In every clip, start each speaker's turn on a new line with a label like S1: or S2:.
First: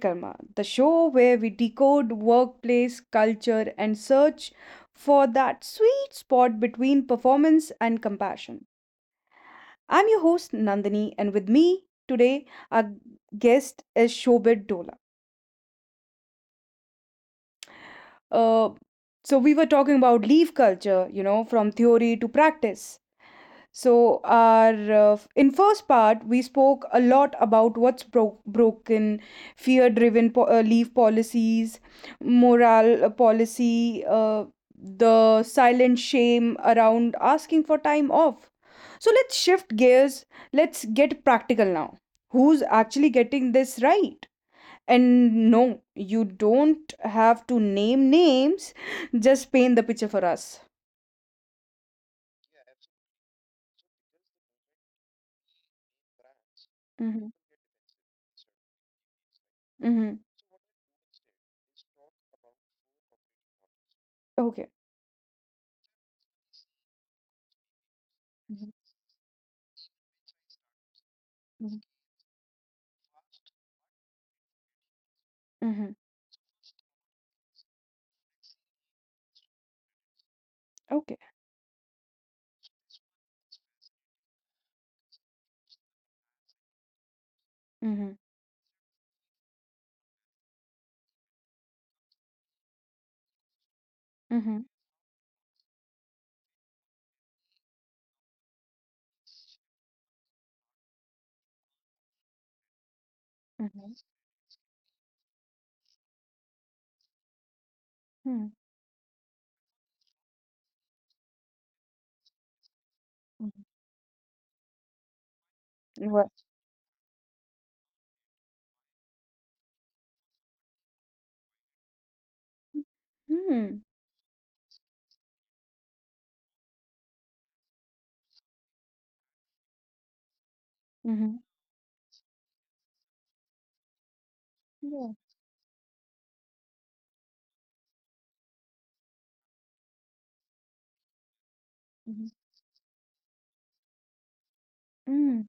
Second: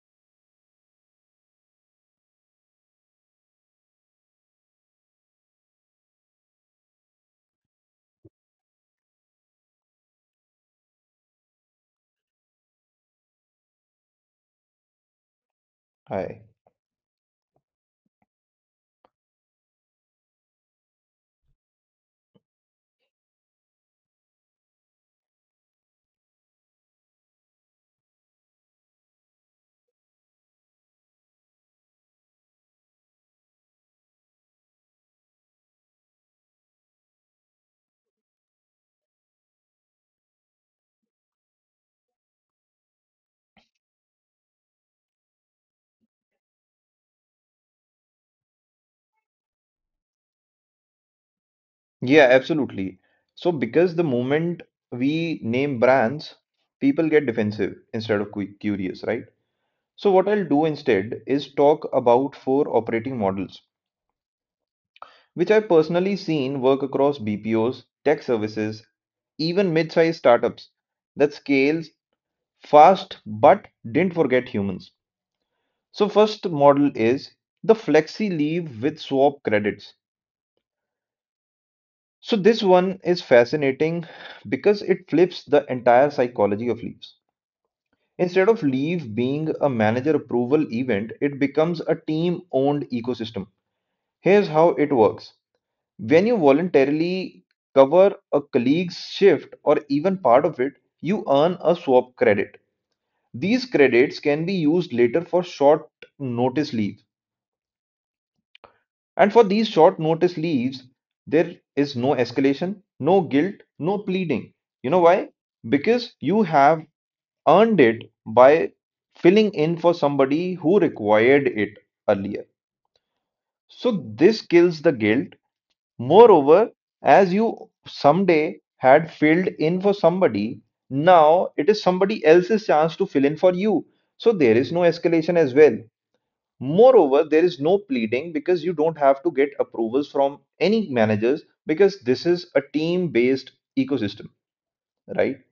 S1: Karma, the show where we decode workplace culture and search for that sweet spot between performance and compassion. I'm your host Nandini, and with me today, our guest is Shobit Dola.
S2: I.
S1: Uh, so we were talking about leave culture, you know, from theory to practice. So, our in first part, we spoke a lot about what's broken, fear-driven leave policies, moral policy, the silent shame around asking for time off. So let's shift gears. Let's get practical now. Who's actually getting this right? And no, you don't have to name names. Just paint the picture for us.
S2: Yeah, absolutely. So, because the moment we name brands, people get
S1: Mm-hmm.
S2: defensive instead of curious, right? So,
S1: Mm-hmm.
S2: what I'll do instead is talk about four operating models,
S1: Okay.
S2: which I've personally seen work across BPOs, tech
S1: Mhm,
S2: services, even mid-sized startups that
S1: mhm.
S2: scales fast but didn't forget humans.
S1: Mm-hmm.
S2: So, first model is the flexi leave with swap credits.
S1: Okay.
S2: So this one is fascinating because it flips the entire psychology of leaves.
S1: Mhm.
S2: Instead of leave being a manager approval event, it becomes a team owned ecosystem. Here's
S1: Mhm.
S2: how it works. When you voluntarily cover a colleague's shift or even part of it, you earn a swap credit. These
S1: Mhm. Yes.
S2: credits can be used later for short notice leave.
S1: Mhm.
S2: And for these short notice leaves, there is no escalation, no
S1: Mhm.
S2: guilt, no pleading. You know why? Because
S1: Well,
S2: you have earned it by filling in for somebody who required it earlier.
S1: mhm.
S2: So this kills the guilt. Moreover, as you someday had filled in for somebody,
S1: Mhm.
S2: now it is somebody else's chance to fill in for you. So there is no
S1: Yeah.
S2: escalation as well. Moreover, there is no pleading because you don't have to get approvals from any managers because this
S1: Mhm.
S2: is a team-based ecosystem, right?
S1: Mm,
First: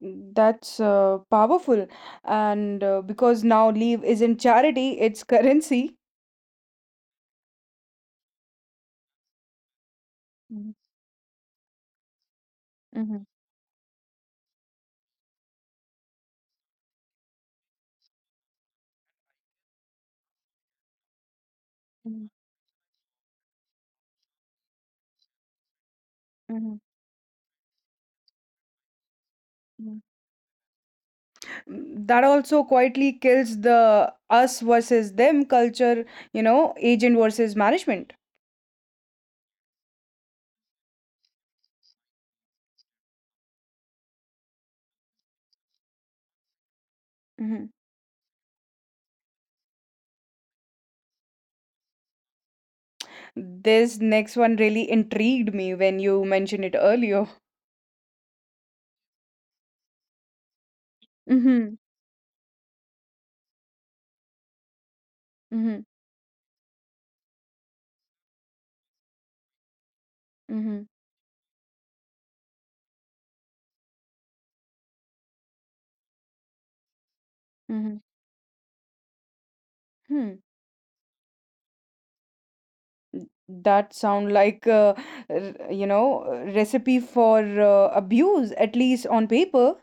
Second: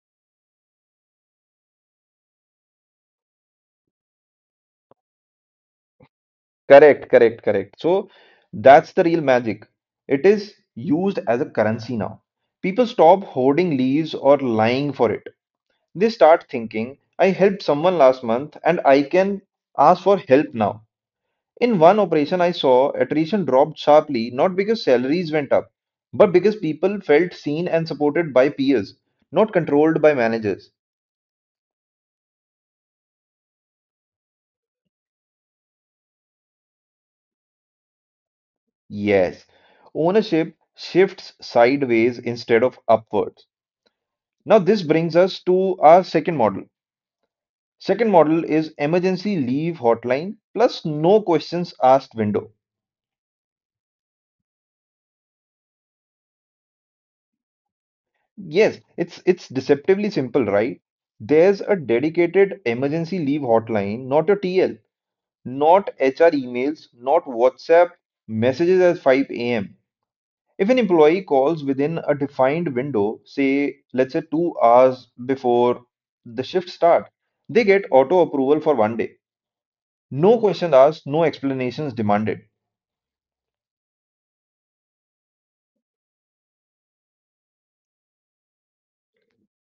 S1: that's powerful. And because now leave isn't charity, it's currency.
S2: Correct, correct, correct. So that's the real magic. It is
S1: Mhm.
S2: used as a currency now. People stop hoarding leaves or lying for it. They start thinking, I helped someone last month and I can ask for help now. In one operation I saw attrition dropped sharply, not because salaries went up, but because
S1: Mhm.
S2: people felt seen and supported by peers, not
S1: Mhm.
S2: controlled by managers.
S1: Mm, that also quietly kills the us versus them culture, agent versus management.
S2: Yes, ownership shifts sideways instead of upwards. Now, this brings us to our second model.
S1: Mhm.
S2: Second model is emergency leave hotline plus no questions asked window.
S1: This next one really intrigued me when you mentioned it earlier.
S2: Yes, it's deceptively simple, right? There's
S1: Mm-hmm.
S2: a dedicated emergency leave hotline, not a TL,
S1: Mm-hmm.
S2: not HR emails, not WhatsApp messages at 5 a.m. If
S1: Mm-hmm.
S2: an employee calls within a defined window, say, let's say 2 hours before the shift start, they get
S1: Mm-hmm.
S2: auto approval for one day. No questions asked, no explanations demanded.
S1: That sound like r- you know recipe for abuse, at least on paper.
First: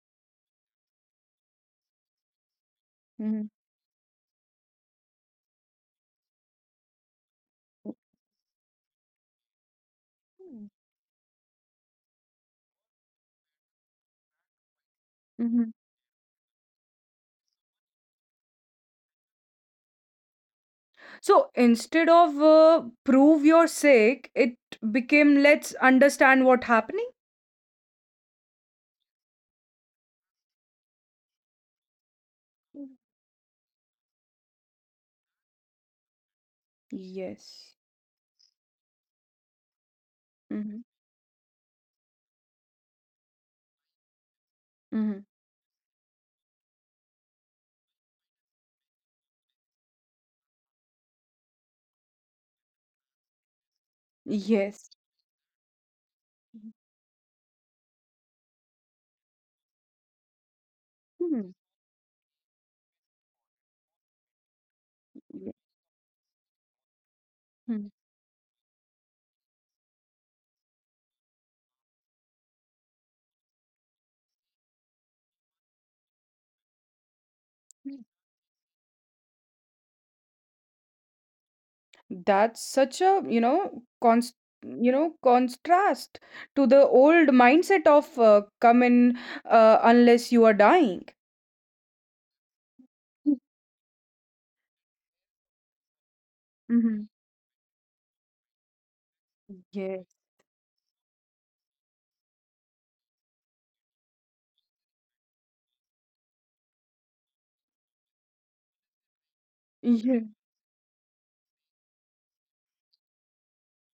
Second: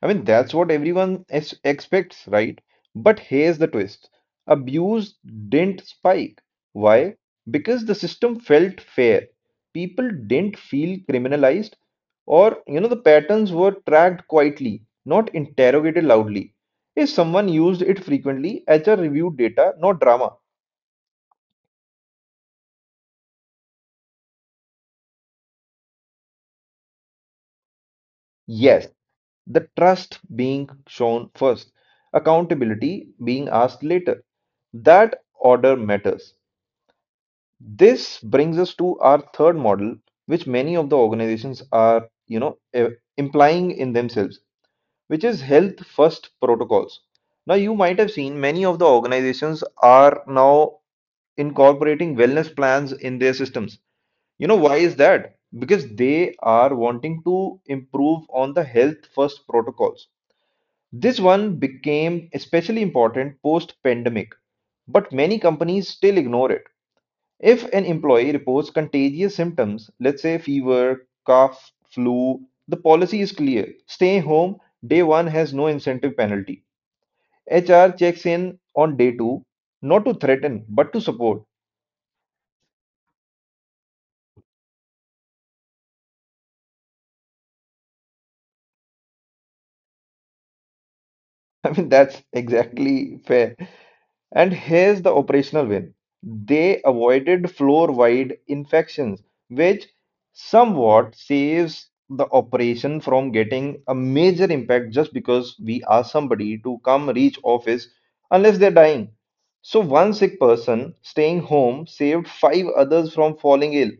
S2: I mean, that's what everyone expects, right? But
S1: Hmm.
S2: here's the twist. Abuse didn't spike. Why? Because the system felt fair. People didn't
S1: Mm.
S2: feel criminalized, or, you know, the patterns were tracked quietly, not
S1: Hmm.
S2: interrogated loudly. If someone used it frequently, HR reviewed data, not drama.
S1: So instead of prove you're sick, it became let's understand what happening.
S2: Yes, the trust being shown first,
S1: Mm.
S2: accountability being asked later. That order matters.
S1: Yes.
S2: This brings us to our third model, which many
S1: Mm-hmm.
S2: of the organizations are, implying in themselves,
S1: Mm-hmm.
S2: which is health first protocols. Now, you might have seen many of the organizations are now incorporating wellness plans in their systems. Why
S1: Yes.
S2: is that? Because they are wanting to improve on the health first protocols. This
S1: Mm.
S2: one became especially important post pandemic, but many
S1: Ye-
S2: companies still ignore it. If an
S1: mhm.
S2: employee reports contagious symptoms, let's say fever, cough, flu, the policy is clear. Stay home, day one has no incentive penalty. HR
S1: Mm.
S2: checks in on day two, not to threaten, but to support.
S1: That's such a you know const you know contrast to the old mindset of come in, unless you are dying.
S2: I mean, that's exactly fair. And here's the operational win. They
S1: Mhm.
S2: avoided floor-wide infections, which
S1: Yes.
S2: somewhat saves the operation from getting a major impact just because we ask somebody to come reach office unless they're dying. So one
S1: Yeah.
S2: sick person staying home saved five others from falling ill.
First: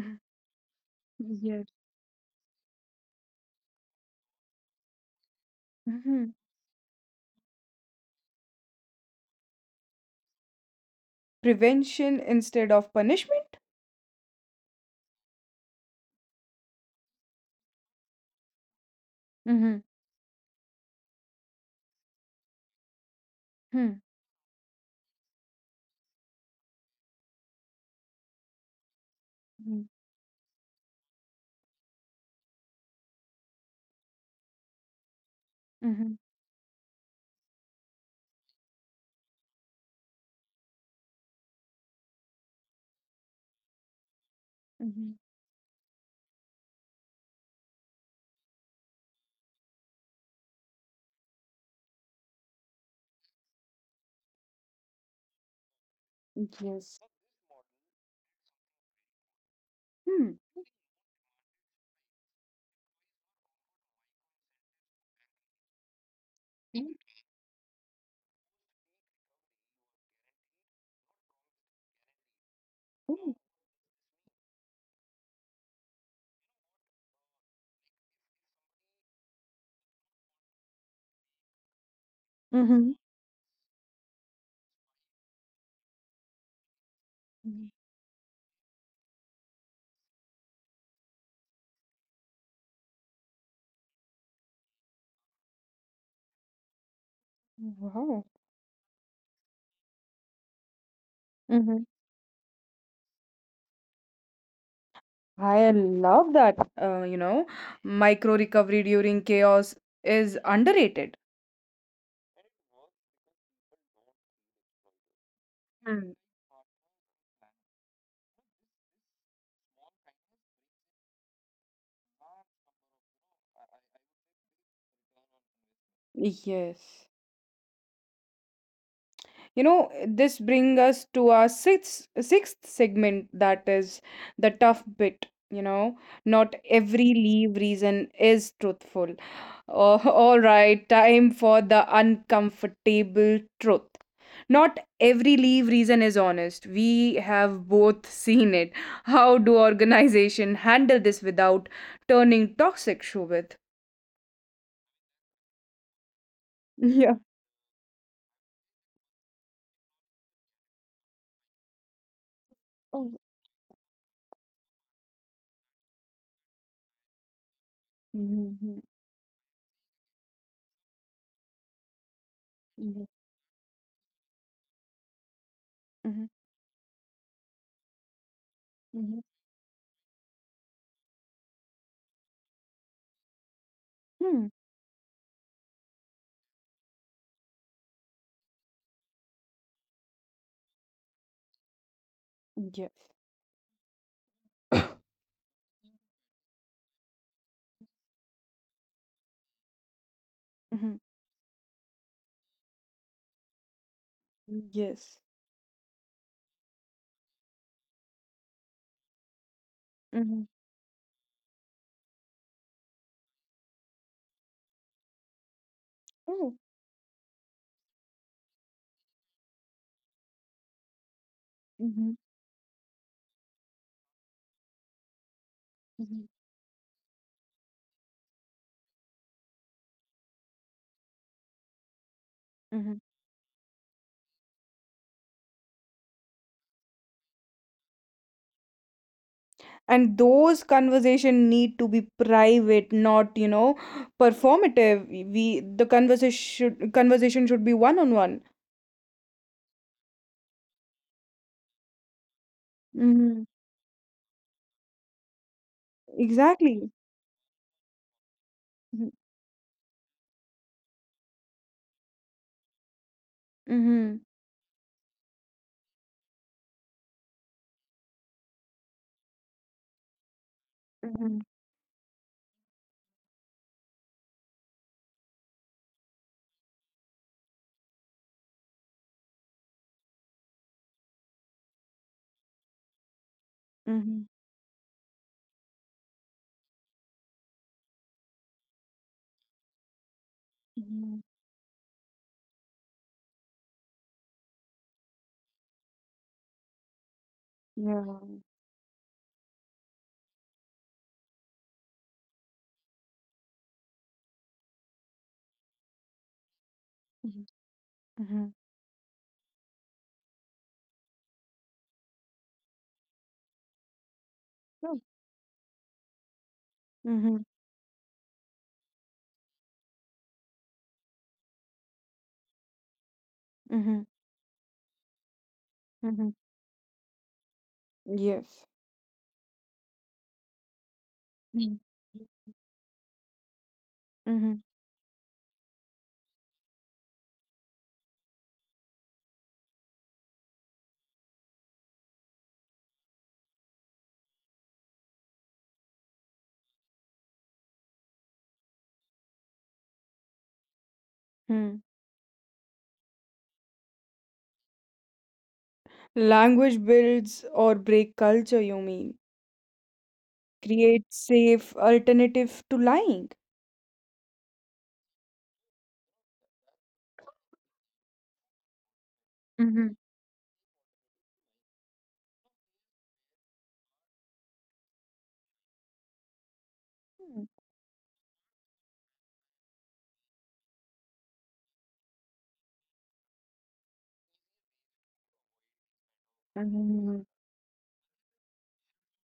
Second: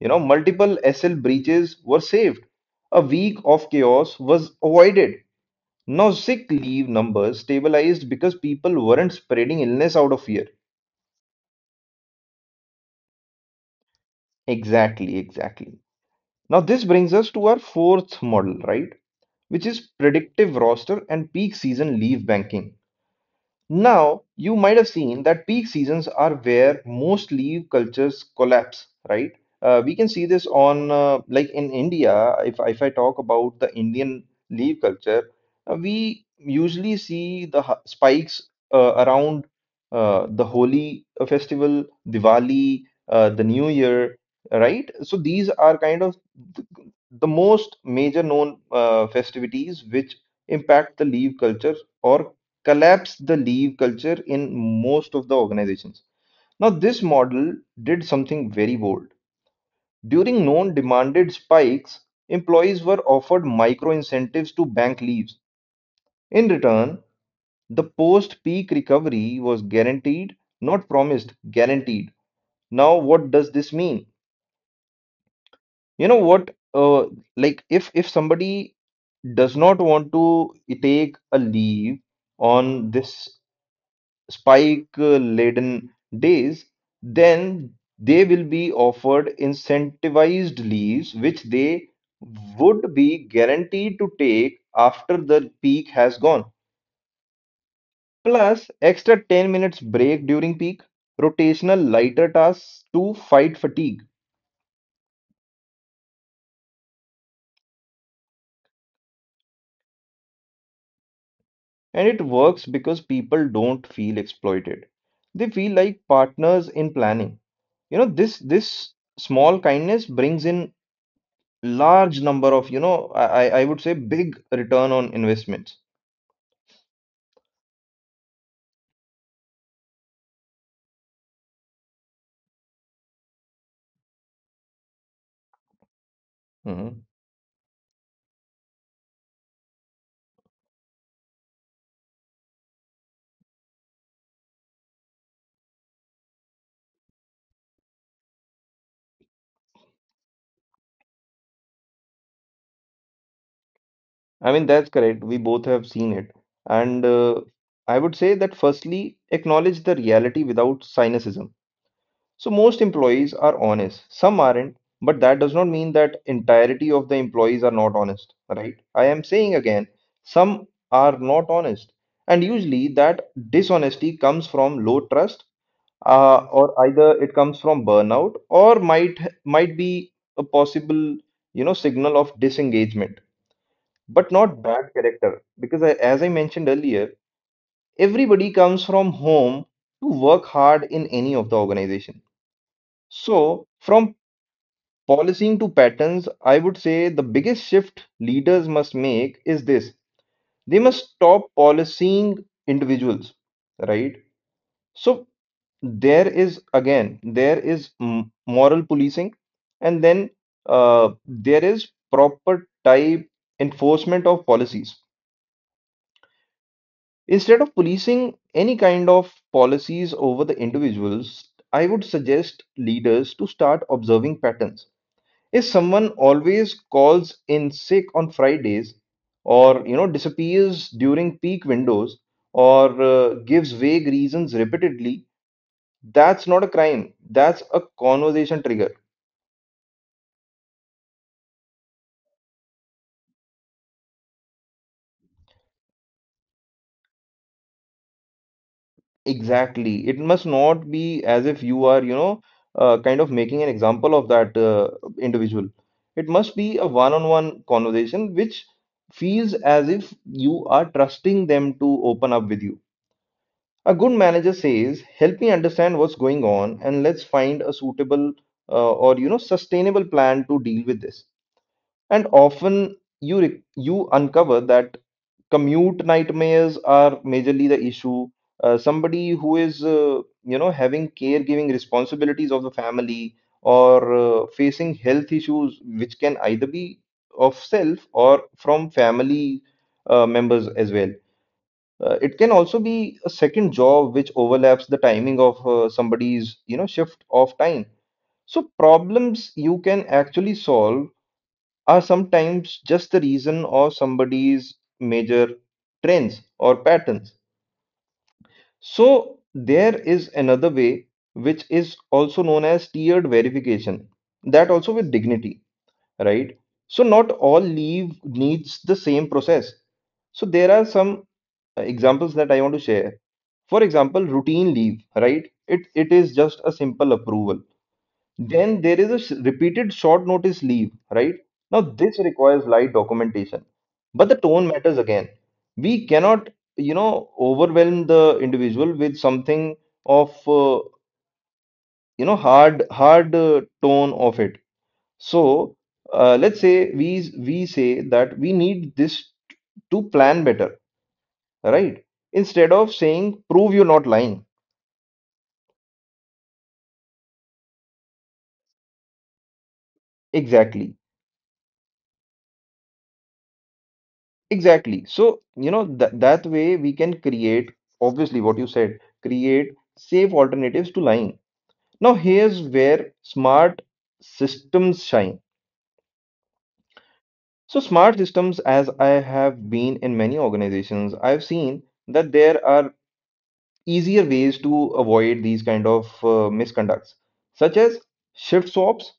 S2: You know, multiple SL
S1: Yes.
S2: breaches were saved. A week of chaos was avoided. Now,
S1: Mhm.
S2: sick leave numbers stabilized because people weren't spreading illness out of fear.
S1: Prevention instead of punishment?
S2: Exactly, exactly. Now, this brings us to our fourth model, right? Which
S1: Mhm.
S2: is predictive roster and peak season leave banking.
S1: Mhm.
S2: Now, you might have seen that peak seasons are where most leaf cultures collapse, right? Uh,
S1: Mhm.
S2: we can see this on, like in India, if I talk about the Indian leaf culture,
S1: Mhm.
S2: we usually see the spikes around the Holi festival, Diwali, the New Year, right? So
S1: Mhm.
S2: these are kind of th- the most major known festivities which impact the leaf culture or collapsed the leave culture in most of the organizations. Now,
S1: Yes.
S2: this model did something very bold.
S1: Hmm.
S2: During known demanded spikes, employees were offered micro incentives to bank leaves. In
S1: Mhm.
S2: return, the post peak recovery was guaranteed, not promised, guaranteed. Now, what
S1: Mhm.
S2: does this mean? You know what? Like, if somebody does not want to take a leave on
S1: Mhm.
S2: this spike-laden days,
S1: Mhm.
S2: then they will be offered incentivized leaves, which they would be guaranteed to take after the peak has gone.
S1: Wow.
S2: Plus, extra 10 minutes break during peak,
S1: Mhm.
S2: rotational lighter tasks to fight fatigue.
S1: I love that. Micro recovery during chaos is underrated.
S2: And it works because people don't feel exploited. They feel like
S1: Hmm.
S2: partners in planning. This small kindness brings in large number of, I would say big return on investments.
S1: Yes. you know this brings us to our sixth segment, that is the tough bit, not
S2: Mhm.
S1: every leave reason is truthful. Oh, all right, time for the uncomfortable truth. Not every leave reason is honest. We have both seen it. How do organization handle this without turning toxic, Shobit?
S2: I mean, that's correct. We both have seen it. And
S1: Yeah.
S2: I would say that firstly, acknowledge the reality without cynicism. So most
S1: Oh,
S2: employees are honest, some aren't, but that does not mean that entirety of the employees are not honest, right?
S1: mhm,
S2: I am saying again, some are not honest. And usually
S1: mhm,
S2: that dishonesty comes from low trust,
S1: mhm,
S2: or either it comes from burnout, or
S1: mhm.
S2: might be a possible signal of disengagement, but
S1: Hmm.
S2: not bad character, because I, as I mentioned earlier, everybody comes from home to work hard in any of the organization.
S1: Yes.
S2: So from policing to patterns, I would say the biggest shift leaders must make is this: they must stop policing individuals, right?
S1: Yes.
S2: So there is, again, there is moral policing, and then
S1: Mm-hmm.
S2: there is proper type enforcement of policies.
S1: Oh.
S2: Instead of policing any kind of policies over the individuals, I would
S1: Mm-hmm.
S2: suggest leaders to start observing patterns. If someone
S1: Mm-hmm.
S2: always calls in sick on Fridays, or disappears during peak windows,
S1: Mm-hmm.
S2: or gives vague reasons repeatedly, that's not a crime. That's a conversation trigger.
S1: And those conversation need to be private, not performative. We the conversation should be one on one.
S2: Exactly. It must not be as if you are, kind of
S1: Mm-hmm.
S2: making an example of that individual. It must be a
S1: Exactly.
S2: one-on-one conversation which
S1: Mm-hmm.
S2: feels as if you are trusting them to open up with you. A good
S1: Mm-hmm.
S2: manager says, "Help me understand what's going on, and let's find a suitable or sustainable plan to deal with this."
S1: Mm-hmm.
S2: And often you you uncover that commute nightmares are majorly the issue. Somebody who is, having caregiving responsibilities of the family, or facing health issues, which can either be of self or from family members as well.
S1: Mm-hmm.
S2: It can also be a second job which overlaps the timing of somebody's, shift of time.
S1: Yeah.
S2: So problems you can actually solve are sometimes just the reason of somebody's major trends or patterns.
S1: Mm-hmm. Mm-hmm.
S2: So, there is another way, which is also known as tiered verification, that also
S1: Oh.
S2: with dignity, right? So, not
S1: Mm-hmm.
S2: all leave needs the same process. So, there are some examples that I want to share. For
S1: Mm-hmm.
S2: example, routine leave, right? It
S1: Mm-hmm.
S2: is just a simple approval.
S1: Yes.
S2: Then there is a repeated short notice leave, right?
S1: Mm-hmm.
S2: Now, this requires light documentation, but the tone matters again. We cannot, overwhelm the individual with something of, hard tone of it. So, let's say we say that we need this to plan better,
S1: Mm-hmm.
S2: right? Instead of saying prove you're not lying.
S1: Language builds or break culture, you mean?
S2: Exactly.
S1: Create safe alternative to lying.
S2: Exactly. So, you know, th that way we can create, obviously, what you said, create
S1: Mm-hmm.
S2: safe alternatives to lying. Now, here's where smart systems shine. So, smart systems, as I have been in many organizations, I've seen that there are easier ways to avoid these kind of uh, misconducts,
S1: Mhm,
S2: such as shift swaps,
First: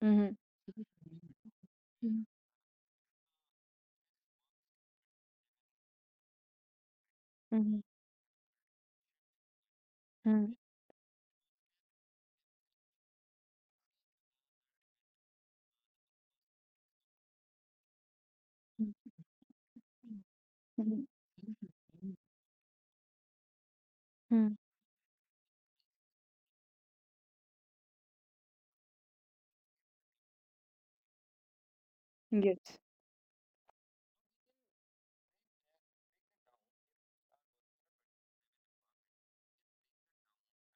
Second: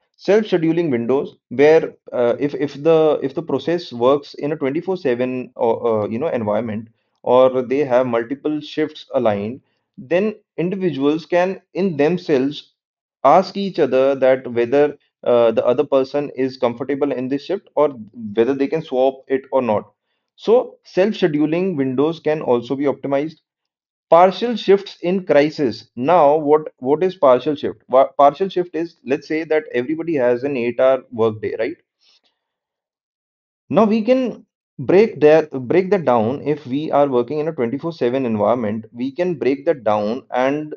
S1: mhm,
S2: self-scheduling windows, where,
S1: mhm,
S2: if the process works in a 24/7 or environment, or they
S1: mhm,
S2: have multiple shifts aligned, then
S1: mhm,
S2: individuals can in themselves ask each other that whether the other person is comfortable in this shift, or whether they can
S1: mhm,
S2: swap it or not. So
S1: mhm,
S2: self-scheduling windows can also be optimized. Partial
S1: mhm.
S2: shifts in crisis. Now what is partial shift? Partial shift is, let's say that everybody has an 8-hour workday, right?
S1: Yes.
S2: Now we can break that down if we are working in a 24/7 environment. We can break that down, and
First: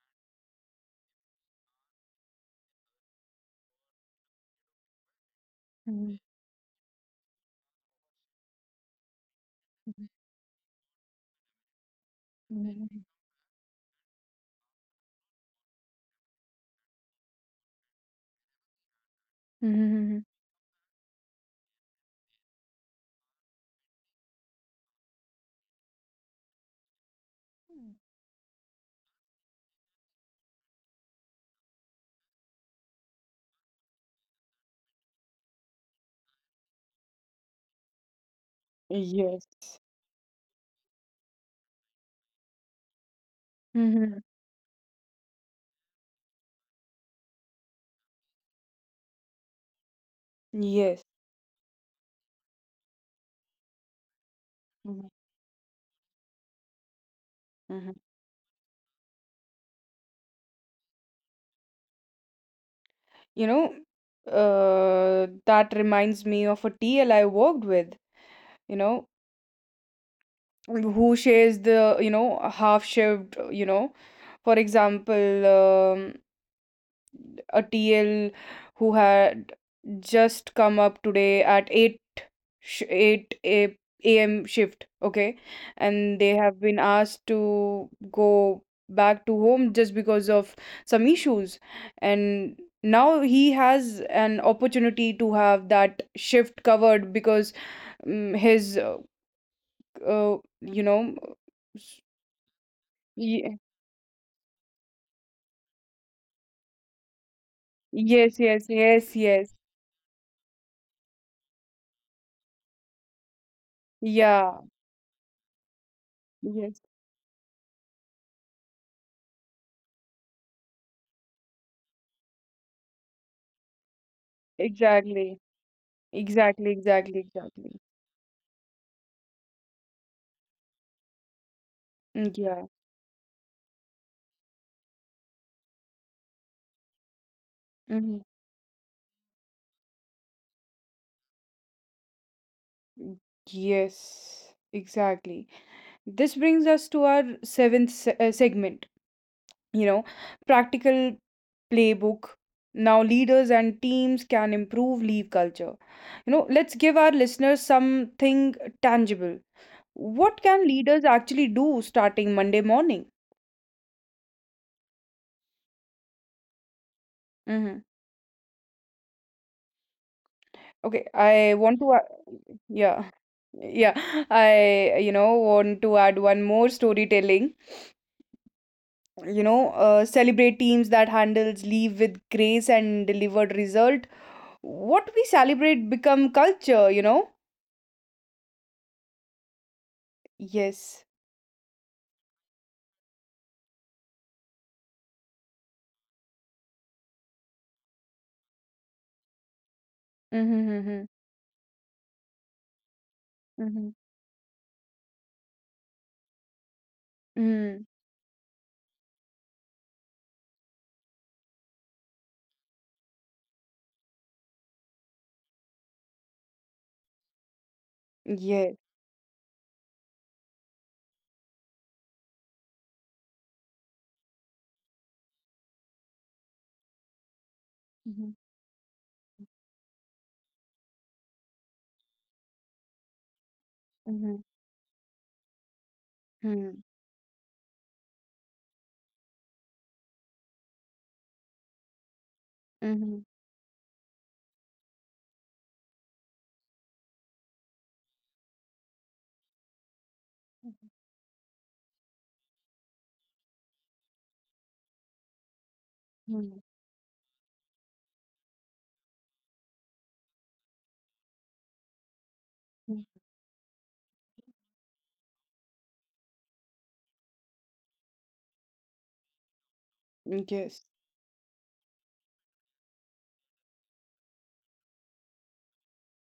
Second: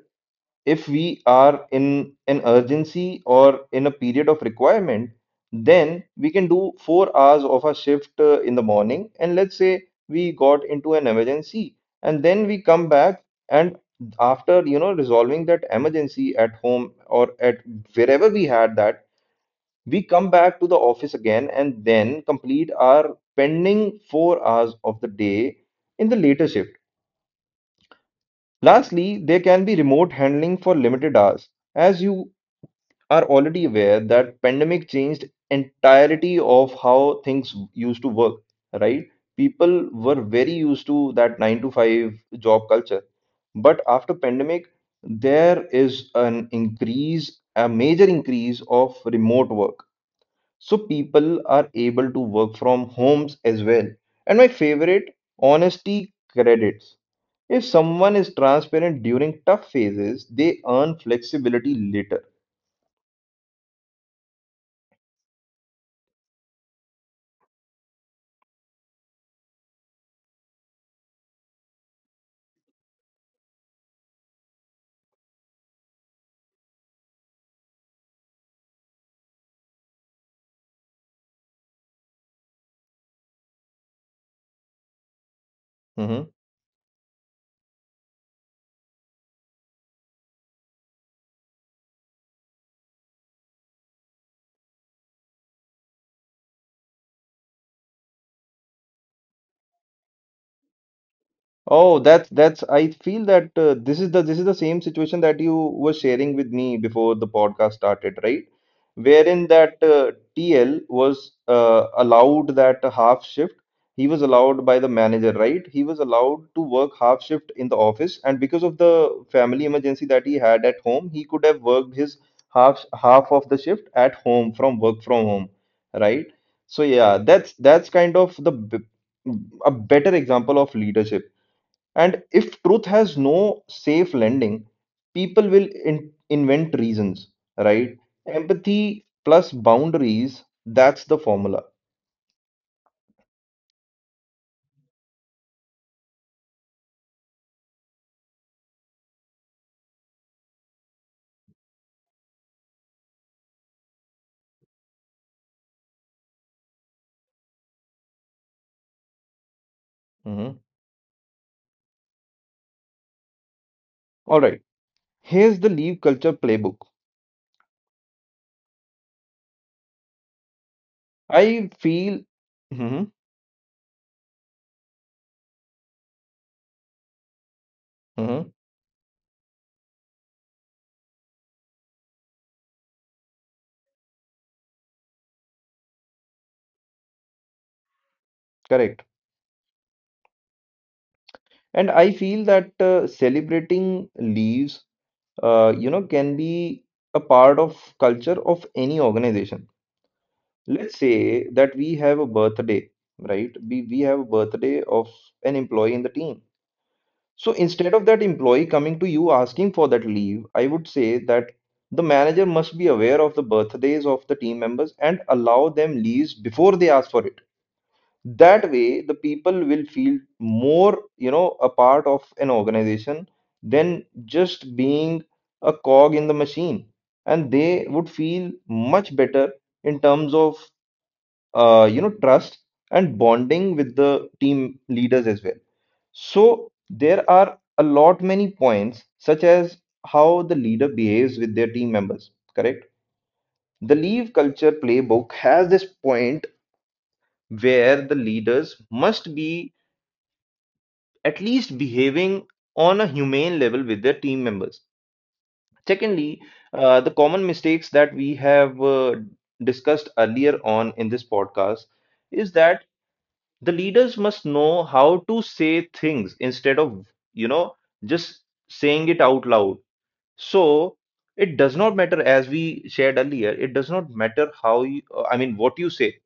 S2: if we are in an urgency or in a period of requirement, then
S1: Mhm,
S2: we can do 4 hours of a shift in the morning. And let's say
S1: mhm,
S2: we got into an emergency, and then we come
S1: mhm,
S2: back, and after resolving that emergency at home or at wherever we had that, we
S1: mhm.
S2: come back to the office again and then complete our pending 4 hours of the day in the later shift. Lastly, there can be remote handling for limited hours. As you are already aware that pandemic changed entirety of how things used to work, right?
S1: Yes.
S2: People were very used to that 9 to 5 job culture, but after
S1: Mhm.
S2: pandemic there is an increase, a major increase of remote work. So
S1: Yes.
S2: people are able to work from homes as well. And my
S1: Mhm,
S2: favorite, honesty credits: if
S1: mhm.
S2: someone is transparent during tough phases, they earn flexibility later.
S1: You know, that reminds me of a TL I worked with, you know, who shares the half shift. For example, a TL who had just come up today at 8 am shift, okay, and
S2: Hmm.
S1: they have been asked to go back to home just because of some issues, and now he has an opportunity to have that shift covered because his uh, you know s-
S2: Oh, that's I feel that
S1: ye-
S2: this is the same situation that you were sharing with me before the podcast started,
S1: yes,
S2: right?
S1: yes, yes,
S2: Wherein
S1: yes,
S2: that TL was allowed that half shift. He was
S1: yeah,
S2: allowed by the manager, right? He was allowed to
S1: yes,
S2: work half shift in the office, and because of the family emergency that he had at home, he could have worked his half of the shift at home, from work from
S1: exactly.
S2: home, right?
S1: Exactly,
S2: So
S1: exactly,
S2: yeah, that's
S1: exactly.
S2: that's kind of the a better example of leadership. And
S1: Mm.
S2: if
S1: Yeah.
S2: truth has no safe lending, people will invent reasons, right?
S1: Hmm.
S2: Empathy plus boundaries, that's the formula.
S1: Yes, exactly. This brings us to our seventh se segment, you know, practical playbook. Now, leaders and teams can improve leave culture. You know, let's give our listeners something tangible. What
S2: Mhm.
S1: can leaders actually do starting Monday morning?
S2: All right. Here's the leave culture playbook.
S1: Hmm. Okay, I
S2: I
S1: want to,
S2: feel,
S1: yeah.
S2: mhm,
S1: Yeah, I want to add one more storytelling.
S2: mhm,
S1: Celebrate teams that handles leave with grace and delivered result. What we celebrate become culture, you know.
S2: correct.
S1: Yes.
S2: And I feel that celebrating leaves you know, can be a part of culture of any organization. Let's
S1: Mm-hmm,
S2: say that we have a birthday, right? We
S1: mm-hmm,
S2: we have a birthday of an employee in the team. So
S1: mm-hmm.
S2: instead of that employee coming to you asking for that leave, I would say that the manager must be aware of the birthdays of the team members and allow them leaves before they ask for it. That
S1: Yes.
S2: way the people will feel more, you know, a part of an organization than just being a cog in the machine, and they would
S1: Mm-hmm,
S2: feel much better in terms of you know, trust and bonding with the
S1: mm-hmm,
S2: team leaders as well. So there are a lot many points such as how the leader behaves with their team members, correct.
S1: mm-hmm,
S2: The leave culture playbook has this point where the leaders must be at least behaving on a humane level with their team members. Secondly,
S1: mm-hmm,
S2: the common mistakes that we have discussed earlier on in this podcast is that the leaders must know how to say things instead of, you know, just saying it out loud.
S1: mm-hmm. Yes.
S2: So it does not matter, as we shared earlier, it does not matter how you, what you say.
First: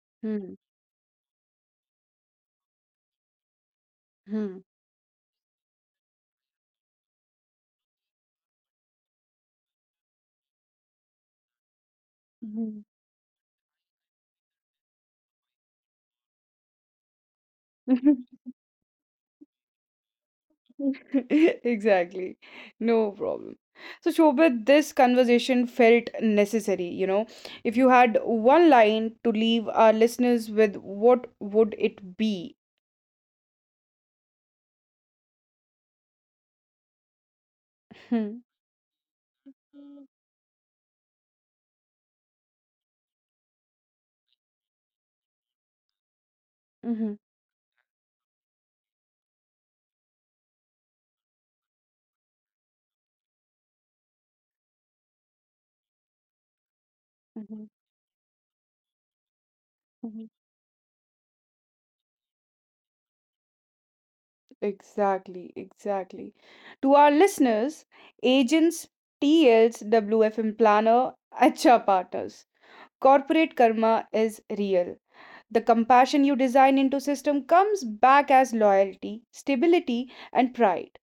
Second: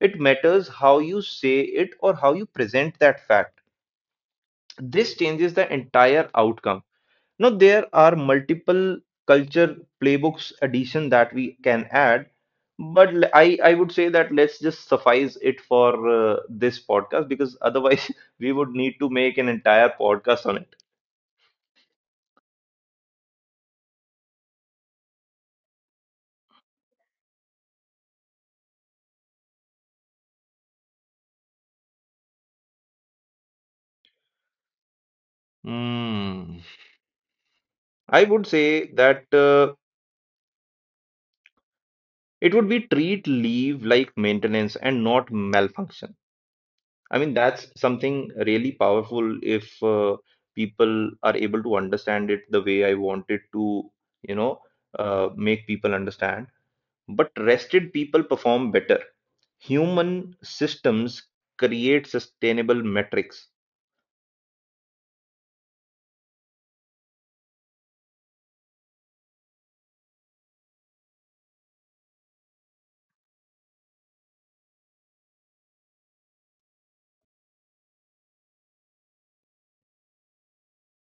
S2: It matters how you say it or how you present that fact.
S1: Mm-hmm.
S2: This changes the entire outcome. Now there are multiple culture playbooks addition that we can add, but I would say that let's just suffice it for this podcast, because otherwise we would need to make an entire podcast on it.
S1: Exactly. No problem. So, Shobhit, this conversation felt necessary. You know, if you had one line to leave our listeners with, what would it be?
S2: Hmm. I
S1: Hmm.
S2: would say that it would be treat leave like maintenance and not malfunction.
S1: Mhm,
S2: I mean, that's something really powerful if people are able to understand it the way I wanted to, you know, make people understand. But
S1: mhm,
S2: rested people perform better.
S1: mhm.
S2: Human systems create sustainable metrics.
S1: Exactly, exactly. To our listeners, agents, TLs, WFM planner, Acha partners, corporate karma is real. The compassion you design into system comes back as loyalty, stability, and pride.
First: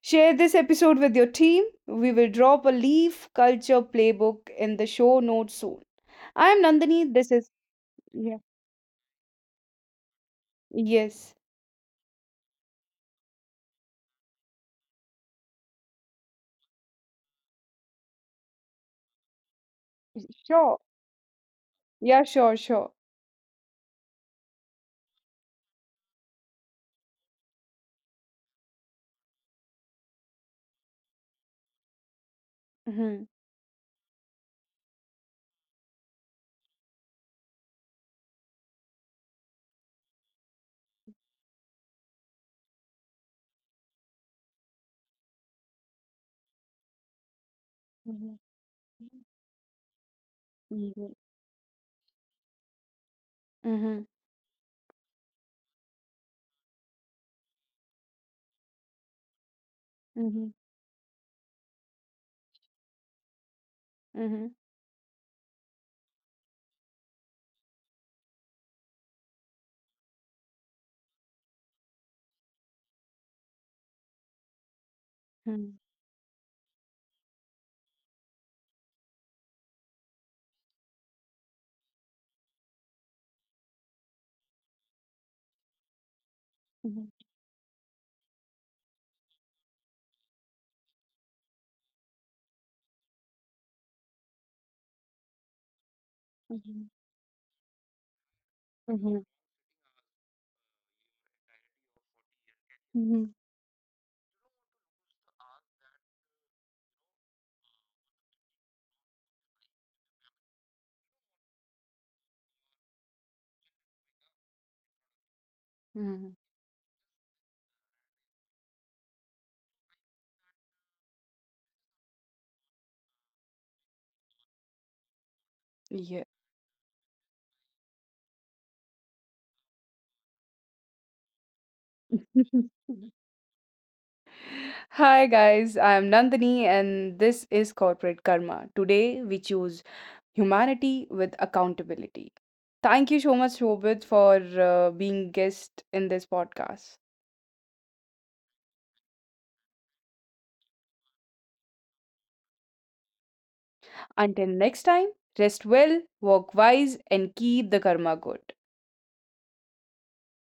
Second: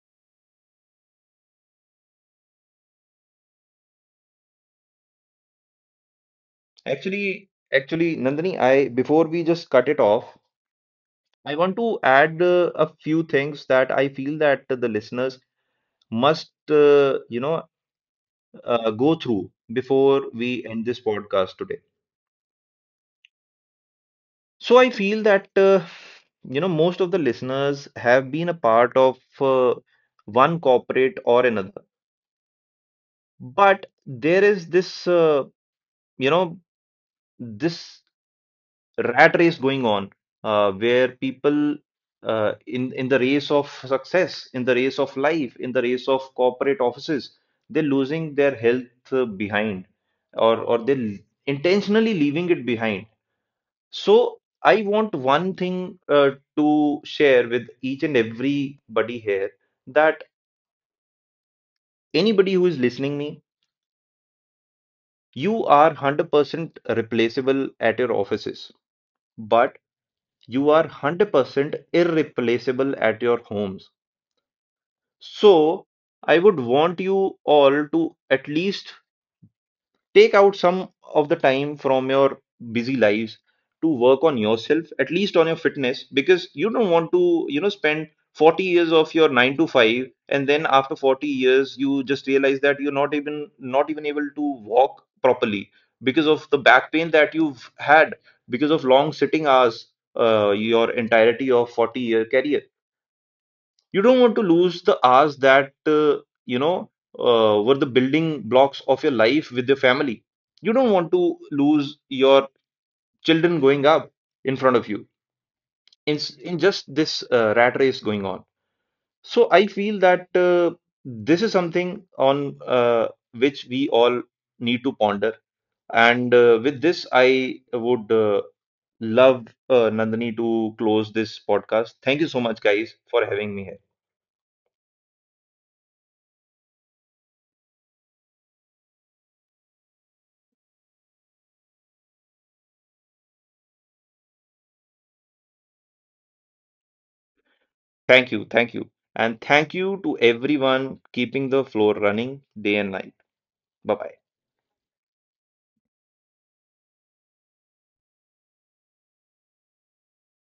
S1: Share this episode with your team. We will drop a leaf culture playbook in the show notes soon. I am Nandini. This is
S2: Actually,
S1: yeah.
S2: Nandini, I before we just cut it off,
S1: Yes.
S2: I want to add a few things that I feel that the listeners must, go through before we
S1: Sure.
S2: end this podcast today.
S1: Yeah, sure, sure.
S2: So I feel that you know, most of the listeners have been a part of one corporate or another,
S1: Mhm.
S2: but there is this you know this rat race going on, where people, in the race of success, in the race of life, in the race of corporate offices, they're losing
S1: Mhm.
S2: their health behind, or
S1: Mhm.
S2: they're intentionally leaving it behind.
S1: Mhm.
S2: So I want one thing to share with each and everybody here, that anybody who is listening me,
S1: Mhm.
S2: you are 100% replaceable at your offices, but you are 100% irreplaceable at your homes.
S1: Mhm.
S2: So I would want you all to at least take out some of the time from your busy lives to work on yourself, at least on your fitness, because you don't
S1: Mhm.
S2: want to, you know, spend 40 years of your 9 to 5, and then after 40 years you just realize that you're not even able to walk properly because of the
S1: Mhm.
S2: back pain that you've had because of long
S1: Mhm.
S2: sitting hours, your entirety of 40-year career.
S1: Mhm. Mhm.
S2: You don't want to lose the hours that you know were the building blocks of your life with your family. You don't want to lose your children going up in front of you, in,
S1: Mhm.
S2: s- in just this rat race going on. So I feel that this is something on which we all need to ponder.
S1: Yeah.
S2: And with this, I would love Nandini to close this podcast. Thank you so much guys for having me here.
S1: Hi guys, I am Nandini and this is Corporate Karma. Today we choose humanity with accountability. Thank you so much Shobit for being guest in this podcast.
S2: Thank you, thank you. And thank you to everyone keeping the floor running day and night. Bye bye.
S1: Until next time, rest well, work wise and keep the karma good.